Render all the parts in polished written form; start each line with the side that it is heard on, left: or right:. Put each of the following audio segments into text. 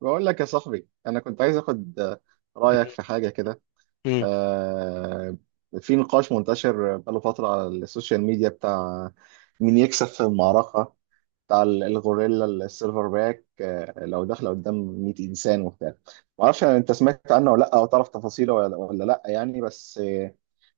right: بقول لك يا صاحبي انا كنت عايز اخد رايك
left: مم.
right: في حاجه كده. آه، في نقاش منتشر بقاله فتره على السوشيال ميديا بتاع مين يكسب في المعركه بتاع الغوريلا السيلفر باك، لو داخله قدام 100 انسان وبتاع. ما اعرفش انت سمعت عنه ولا لا، او تعرف تفاصيله ولا لا يعني، بس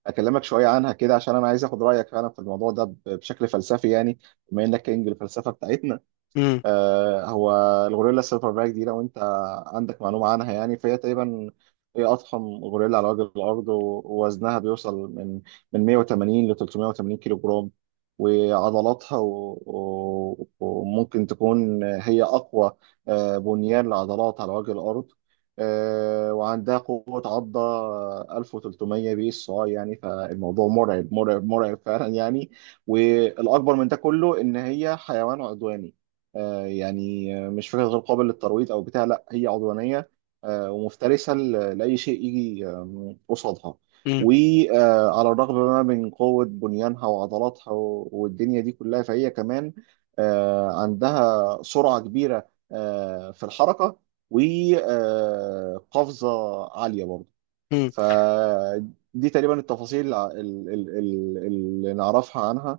right: اكلمك شويه عنها كده عشان انا عايز اخد رايك فعلا في الموضوع ده بشكل فلسفي يعني، بما انك كينج الفلسفه بتاعتنا.
left: مم.
right: هو الغوريلا السيلفر باك دي، لو انت عندك معلومة عنها يعني، فهي تقريبا هي أضخم غوريلا على وجه الأرض، ووزنها بيوصل من 180 ل 380 كيلو جرام، وعضلاتها وممكن تكون هي أقوى بنيان لعضلات على وجه الأرض. وعندها قوة عضة 1300 PSI، يعني فالموضوع مرعب مرعب مرعب فعلا يعني. والأكبر من ده كله إن هي حيوان عدواني، يعني مش فكرة غير قابل للترويض أو بتاع، لا هي عدوانية ومفترسة لأي شيء يجي قصادها.
left: مم.
right: وعلى الرغم بقى من قوة بنيانها وعضلاتها والدنيا دي كلها، فهي كمان عندها سرعة كبيرة في الحركة، وقفزة عالية برضه.
left: مم.
right: فدي تقريبا التفاصيل اللي نعرفها عنها.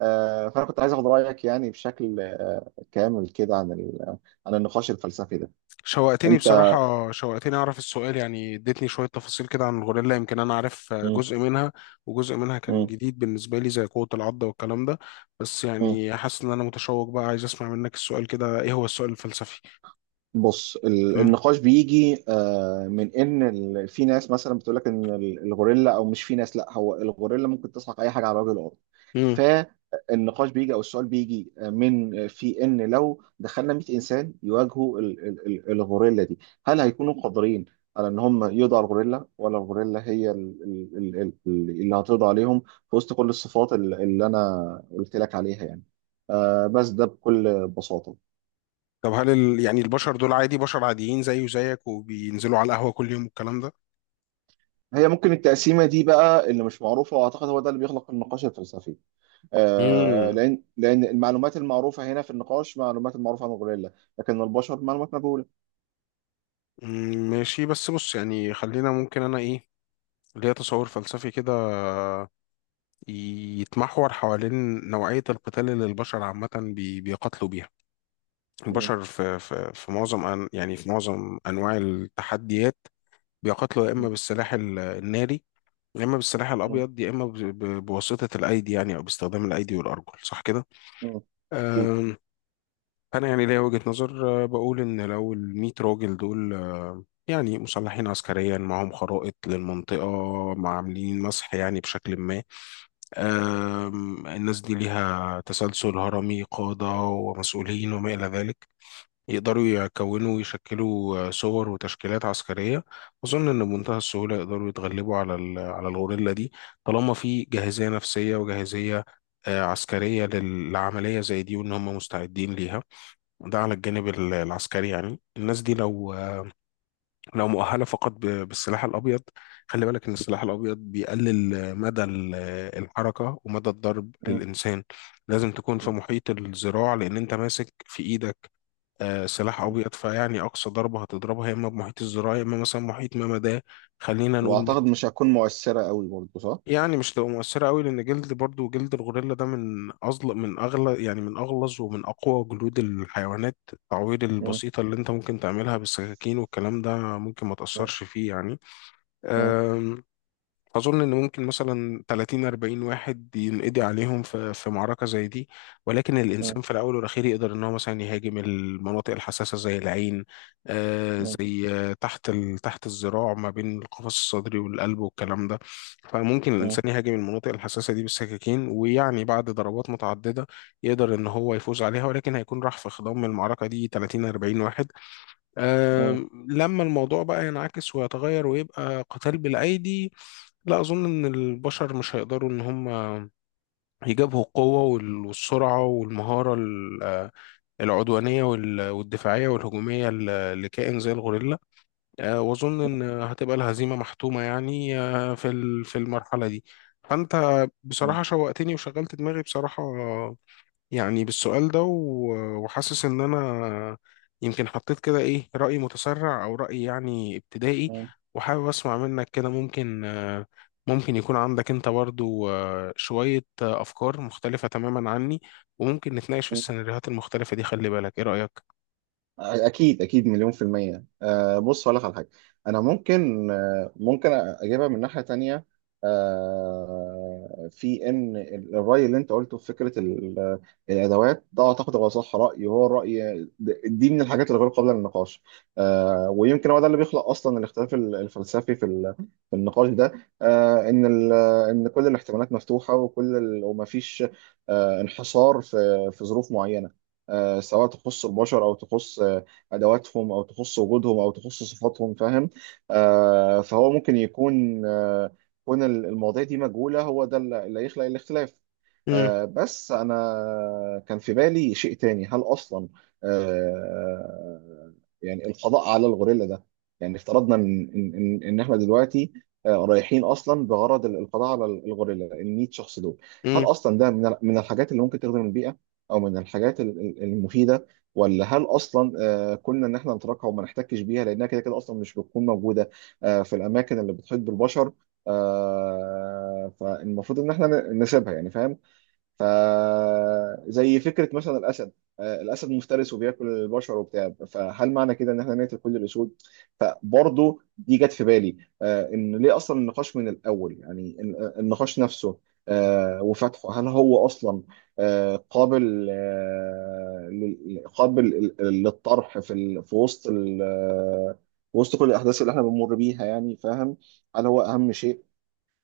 right: فانا كنت عايز اخد رايك يعني بشكل كامل كده عن عن النقاش الفلسفي ده.
left: شوقتني
right: انت.
left: بصراحة، شوقتني أعرف السؤال. يعني اديتني شوية تفاصيل كده عن الغوريلا، يمكن أنا عارف
right: مم.
left: جزء منها وجزء منها كان
right: مم.
left: جديد بالنسبة لي زي قوة العضة والكلام ده. بس
right: مم.
left: يعني حاسس إن أنا متشوق بقى، عايز أسمع منك السؤال كده. إيه هو السؤال الفلسفي؟
right: بص،
left: مم.
right: النقاش بيجي من ان في ناس مثلا بتقول لك ان الغوريلا، او مش في ناس، لا هو الغوريلا ممكن تسحق اي حاجه على وجه الارض.
left: مم.
right: فالنقاش بيجي او السؤال بيجي من في ان لو دخلنا 100 انسان يواجهوا الغوريلا دي، هل هيكونوا قادرين على ان هم يقضوا على الغوريلا، ولا الغوريلا هي اللي هتقضي عليهم في وسط كل الصفات اللي انا قلت لك عليها يعني. بس ده بكل بساطه.
left: طب هل يعني البشر دول عادي؟ بشر عاديين زيي وزيك، وبينزلوا على القهوة كل يوم والكلام ده.
right: هي ممكن التقسيمة دي بقى اللي مش معروفة، وأعتقد هو ده اللي بيخلق النقاش الفلسفي.
left: مم.
right: لأن المعلومات المعروفة هنا في النقاش، معلومات المعروفة عن الغوريلا، لكن البشر معلومات مجهولة.
left: مم. ماشي، بس بص يعني خلينا. ممكن أنا إيه، ليا تصور فلسفي كده يتمحور حوالين نوعية القتال اللي البشر عامة بيقاتلوا بيها.
right: م-.
left: البشر في معظم أن يعني في معظم أنواع التحديات بيقاتلوا يا
right: م-.
left: إما بالسلاح الناري، يا إما بالسلاح
right: م-.
left: الأبيض، يا إما بواسطة الأيدي، يعني أو باستخدام الأيدي والأرجل، صح كده؟
right: م. أكيد.
left: أم، أنا يعني ليا وجهة نظر، بقول إن لو ال 100 راجل دول يعني مسلحين عسكريا، معاهم خرائط للمنطقة، مع عاملين مسح يعني بشكل ما، الناس دي ليها تسلسل هرمي، قادة ومسؤولين وما إلى ذلك، يقدروا يكونوا ويشكلوا صور وتشكيلات عسكرية. أظن إن بمنتهى السهولة يقدروا يتغلبوا على الغوريلا دي، طالما في جاهزية نفسية وجاهزية عسكرية لعملية زي دي، وإن هم مستعدين ليها. ده على الجانب العسكري. يعني الناس دي لو مؤهله فقط بالسلاح الابيض، خلي بالك ان السلاح الابيض بيقلل مدى الحركه ومدى الضرب
right: م-.
left: للانسان. لازم تكون في
right: م-.
left: محيط الذراع، لان انت ماسك في ايدك سلاح
right: م.
left: ابيض، فيعني اقصى ضربه هتضربها يا اما بمحيط الذراع، يا اما مثلا محيط ما ده، خلينا نقول متر.
right: وأعتقد مش هتكون مؤثرة قوي برضه صح؟
left: يعني مش تبقى مؤثره قوي، لان جلد، برضو جلد الغوريلا ده من اغلى من اغلى يعني من اغلظ ومن اقوى جلود الحيوانات. التعوير
right: م-.
left: البسيطه اللي انت ممكن تعملها بالسكاكين والكلام ده ممكن ما
right: م-.
left: تاثرش فيه يعني.
right: م-.
left: أم، أظن إن ممكن مثلا 30 40 واحد ينقضي عليهم في معركة زي دي، ولكن
right: م-.
left: الإنسان في الأول والأخير يقدر إن هو مثلا يهاجم المناطق الحساسة، زي العين،
right: م-.
left: زي تحت الذراع، ما بين القفص الصدري والقلب والكلام ده. فممكن
right: م-.
left: الإنسان يهاجم المناطق الحساسة دي بالسكاكين، ويعني بعد ضربات متعددة يقدر إن هو يفوز عليها، ولكن هيكون راح في خضم المعركة دي 30 40 واحد.
right: م-.
left: لما الموضوع بقى ينعكس ويتغير ويبقى قتال بالأيدي، لا أظن إن البشر مش هيقدروا إن هم يجابهوا القوة والسرعة والمهارة العدوانية والدفاعية والهجومية لكائن زي الغوريلا. وأظن إن هتبقى الهزيمة محتومة يعني، في المرحلة دي. فأنت بصراحة شوقتني وشغلت دماغي بصراحة يعني بالسؤال ده، وحاسس ان انا يمكن حطيت كده ايه رأي متسرع او رأي يعني ابتدائي،
right: م-.
left: وحابب اسمع منك كده. ممكن يكون عندك انت برضو شوية افكار مختلفة تماما عني، وممكن نتناقش في
right: م-.
left: السيناريوهات المختلفة دي. خلي بالك، ايه رأيك؟
right: اكيد اكيد مليون في المية. أه بص، هقول لك على حاجة. انا ممكن أه ممكن اجيبها من ناحية تانية. أه، في ان الرأي اللي انت قلته في فكرة الادوات ده، اعتقد هو صح، رأي هو الرأي دي من الحاجات الغير قابلة للنقاش. أه، ويمكن هو ده اللي بيخلق اصلا الاختلاف الفلسفي في النقاش ده. أه، ان ان كل الاحتمالات مفتوحة، وكل ومفيش أه انحصار في ظروف معينة، سواء تخص البشر او تخص ادواتهم او تخص وجودهم او تخص صفاتهم، فاهم. فهو ممكن يكون كون المواضيع دي مجهوله، هو ده اللي يخلق الاختلاف. بس انا كان في بالي شيء تاني، هل اصلا آه يعني القضاء على الغوريلا ده، يعني افترضنا ان ان ان إن احنا دلوقتي رايحين اصلا بغرض القضاء على الغوريلا، ال 100 شخص دول هل
left: امم.
right: اصلا ده من من الحاجات اللي ممكن تخدم البيئه، او من الحاجات المفيده، ولا هل اصلا كنا ان احنا نتركها وما نحتكش بيها، لانها كده كده اصلا مش بتكون موجوده في الاماكن اللي بتحيط بالبشر. فالمفروض ان احنا نسيبها يعني، فاهم؟ فزي فكره مثلا الاسد، الاسد مفترس وبياكل البشر وبتاع، فهل معنى كده ان احنا نقتل كل الاسود؟ فبرضه دي جت في بالي. ان ليه اصلا النقاش من الاول يعني، النقاش نفسه وفتحه، هل هو اصلا قابل للطرح في وسط وسط كل الاحداث اللي احنا بنمر بيها، يعني فاهم؟ هل هو اهم شيء؟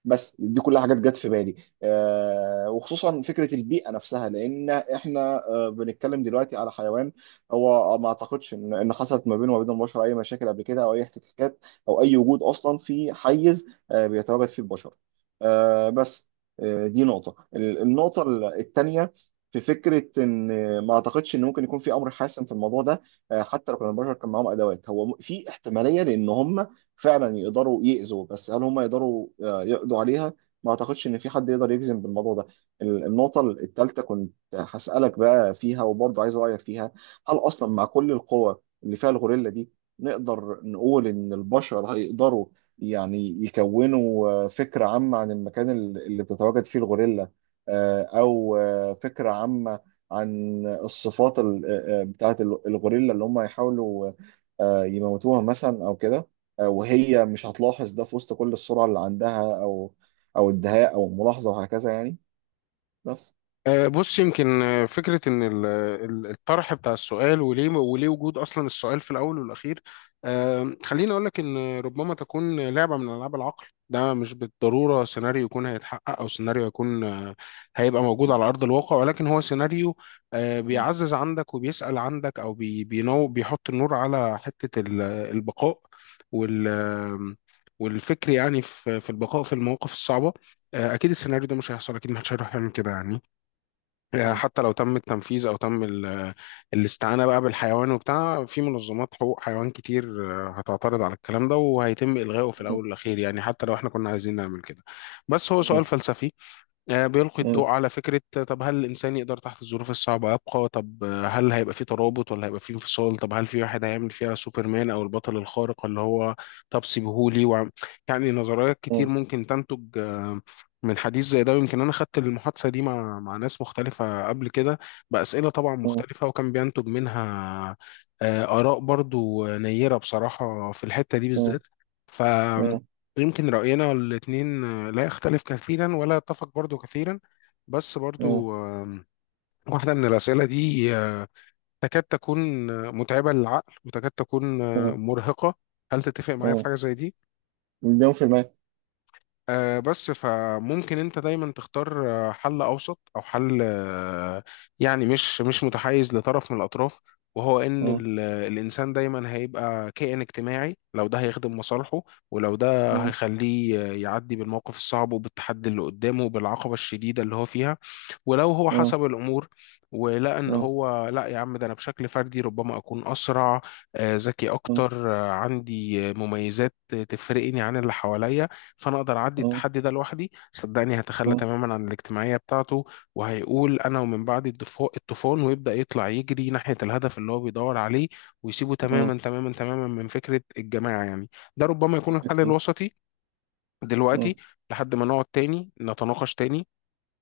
right: بس دي كلها حاجات جت في بالي. وخصوصا فكره البيئه نفسها، لان احنا بنتكلم دلوقتي على حيوان، هو ما اعتقدش ان حصلت ما بينه وما بين البشر اي مشاكل قبل كده، او اي احتكاكات، او اي وجود اصلا في حيز بيتواجد فيه البشر. بس، دي نقطه النقطه الثانيه. في فكره ان ما اعتقدش ان ممكن يكون في امر حاسم في الموضوع ده. حتى لو كان البشر كان معاهم ادوات، هو في احتماليه لان هم فعلا يقدروا يأذوا، بس هل هم يقدروا يقضوا عليها؟ ما اعتقدش ان في حد يقدر يجزم بالموضوع ده. النقطة الثالثة كنت هسألك بقى فيها، وبرضه عايز رأيك فيها. هل اصلا مع كل القوة اللي فيها الغوريلا دي، نقدر نقول ان البشر هيقدروا يعني يكونوا فكرة عامة عن المكان اللي بتتواجد فيه الغوريلا، او فكرة عامة عن الصفات بتاعت الغوريلا، اللي هم يحاولوا يموتوها مثلا او كده، وهي مش هتلاحظ ده في وسط كل السرعة اللي عندها، أو أو الدهاء أو الملاحظة وهكذا يعني. بس
left: بص، يمكن فكرة إن الطرح بتاع السؤال، وليه وجود أصلا السؤال في الأول والأخير، خليني أقول لك إن ربما تكون لعبة من ألعاب العقل. ده مش بالضرورة سيناريو يكون هيتحقق، أو سيناريو يكون هيبقى موجود على أرض الواقع، ولكن هو سيناريو بيعزز عندك وبيسأل عندك، أو بي- بينو بيحط النور على حتة البقاء وال آه، والفكر، يعني في البقاء في المواقف الصعبة. أكيد السيناريو ده مش هيحصل، أكيد محدش هيروح يعمل كده يعني حتى لو تم التنفيذ او تم الاستعانه بقى بالحيوان وبتاع، في منظمات حقوق حيوان كتير هتعترض على الكلام ده وهيتم الغائه في الاول والاخير، يعني حتى لو احنا كنا عايزين نعمل كده. بس هو سؤال فلسفي بيلقي الضوء على فكرة. طب هل الإنسان يقدر تحت الظروف الصعبة يبقى؟ طب هل هيبقى في ترابط ولا هيبقى في انفصال؟ طب هل في واحد هيعمل فيها سوبرمان أو البطل الخارق اللي هو طب سيبهولي يعني. نظريات كتير ممكن تنتج من حديث زي ده، ويمكن أنا خدت المحادثة دي مع ناس مختلفة قبل كده بأسئلة طبعا مختلفة، وكان بينتج منها آراء برضو نيرة بصراحة في الحتة دي بالذات. ف يمكن رأينا الاتنين لا يختلف كثيرا ولا يتفق برضو كثيرا. بس برضو، واحدة من الأسئلة دي تكاد تكون متعبة للعقل، وتكاد تكون مرهقة. هل تتفق معايا في حاجة زي دي؟
right: مليون في المية
left: بس فممكن انت دايما تختار حل اوسط او حل، يعني مش متحيز لطرف من الاطراف. وهو ان الانسان دايما هيبقى كائن اجتماعي لو ده هيخدم مصالحه، ولو ده هيخليه يعدي بالموقف الصعب وبالتحدي اللي قدامه وبالعقبة الشديدة اللي هو فيها. ولو هو حسب الأمور ولقى إن هو لا، يا عم ده أنا بشكل فردي ربما أكون أسرع، ذكي أكتر، عندي مميزات تفرقني عن اللي حواليا، فأنا أقدر أعدي التحدي ده لوحدي، صدقني هتخلى تماما عن الاجتماعية بتاعته وهيقول أنا ومن بعد الطوفان، ويبدأ يطلع يجري ناحية الهدف اللي هو بيدور عليه، ويسيبه تماما تماما تماما من فكرة الجماعة يعني. ده ربما يكون الحل
right: أكيد.
left: الوسطي دلوقتي، لحد ما نقعد تاني نتناقش تاني،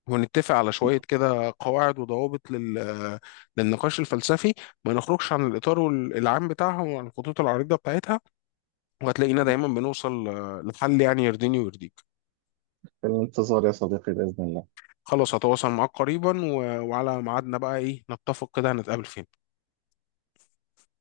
left: ونتفق على شوية كده قواعد وضوابط للنقاش الفلسفي، ما نخرجش عن الإطار العام بتاعها وعن الخطوط العريضة بتاعتها، وهتلاقينا دايما بنوصل لحل يعني يرضيني ويرضيك.
right: في الانتظار يا صديقي بإذن الله.
left: خلاص، هتواصل معاك قريبا، وعلى ميعادنا بقى إيه، نتفق كده هنتقابل فين؟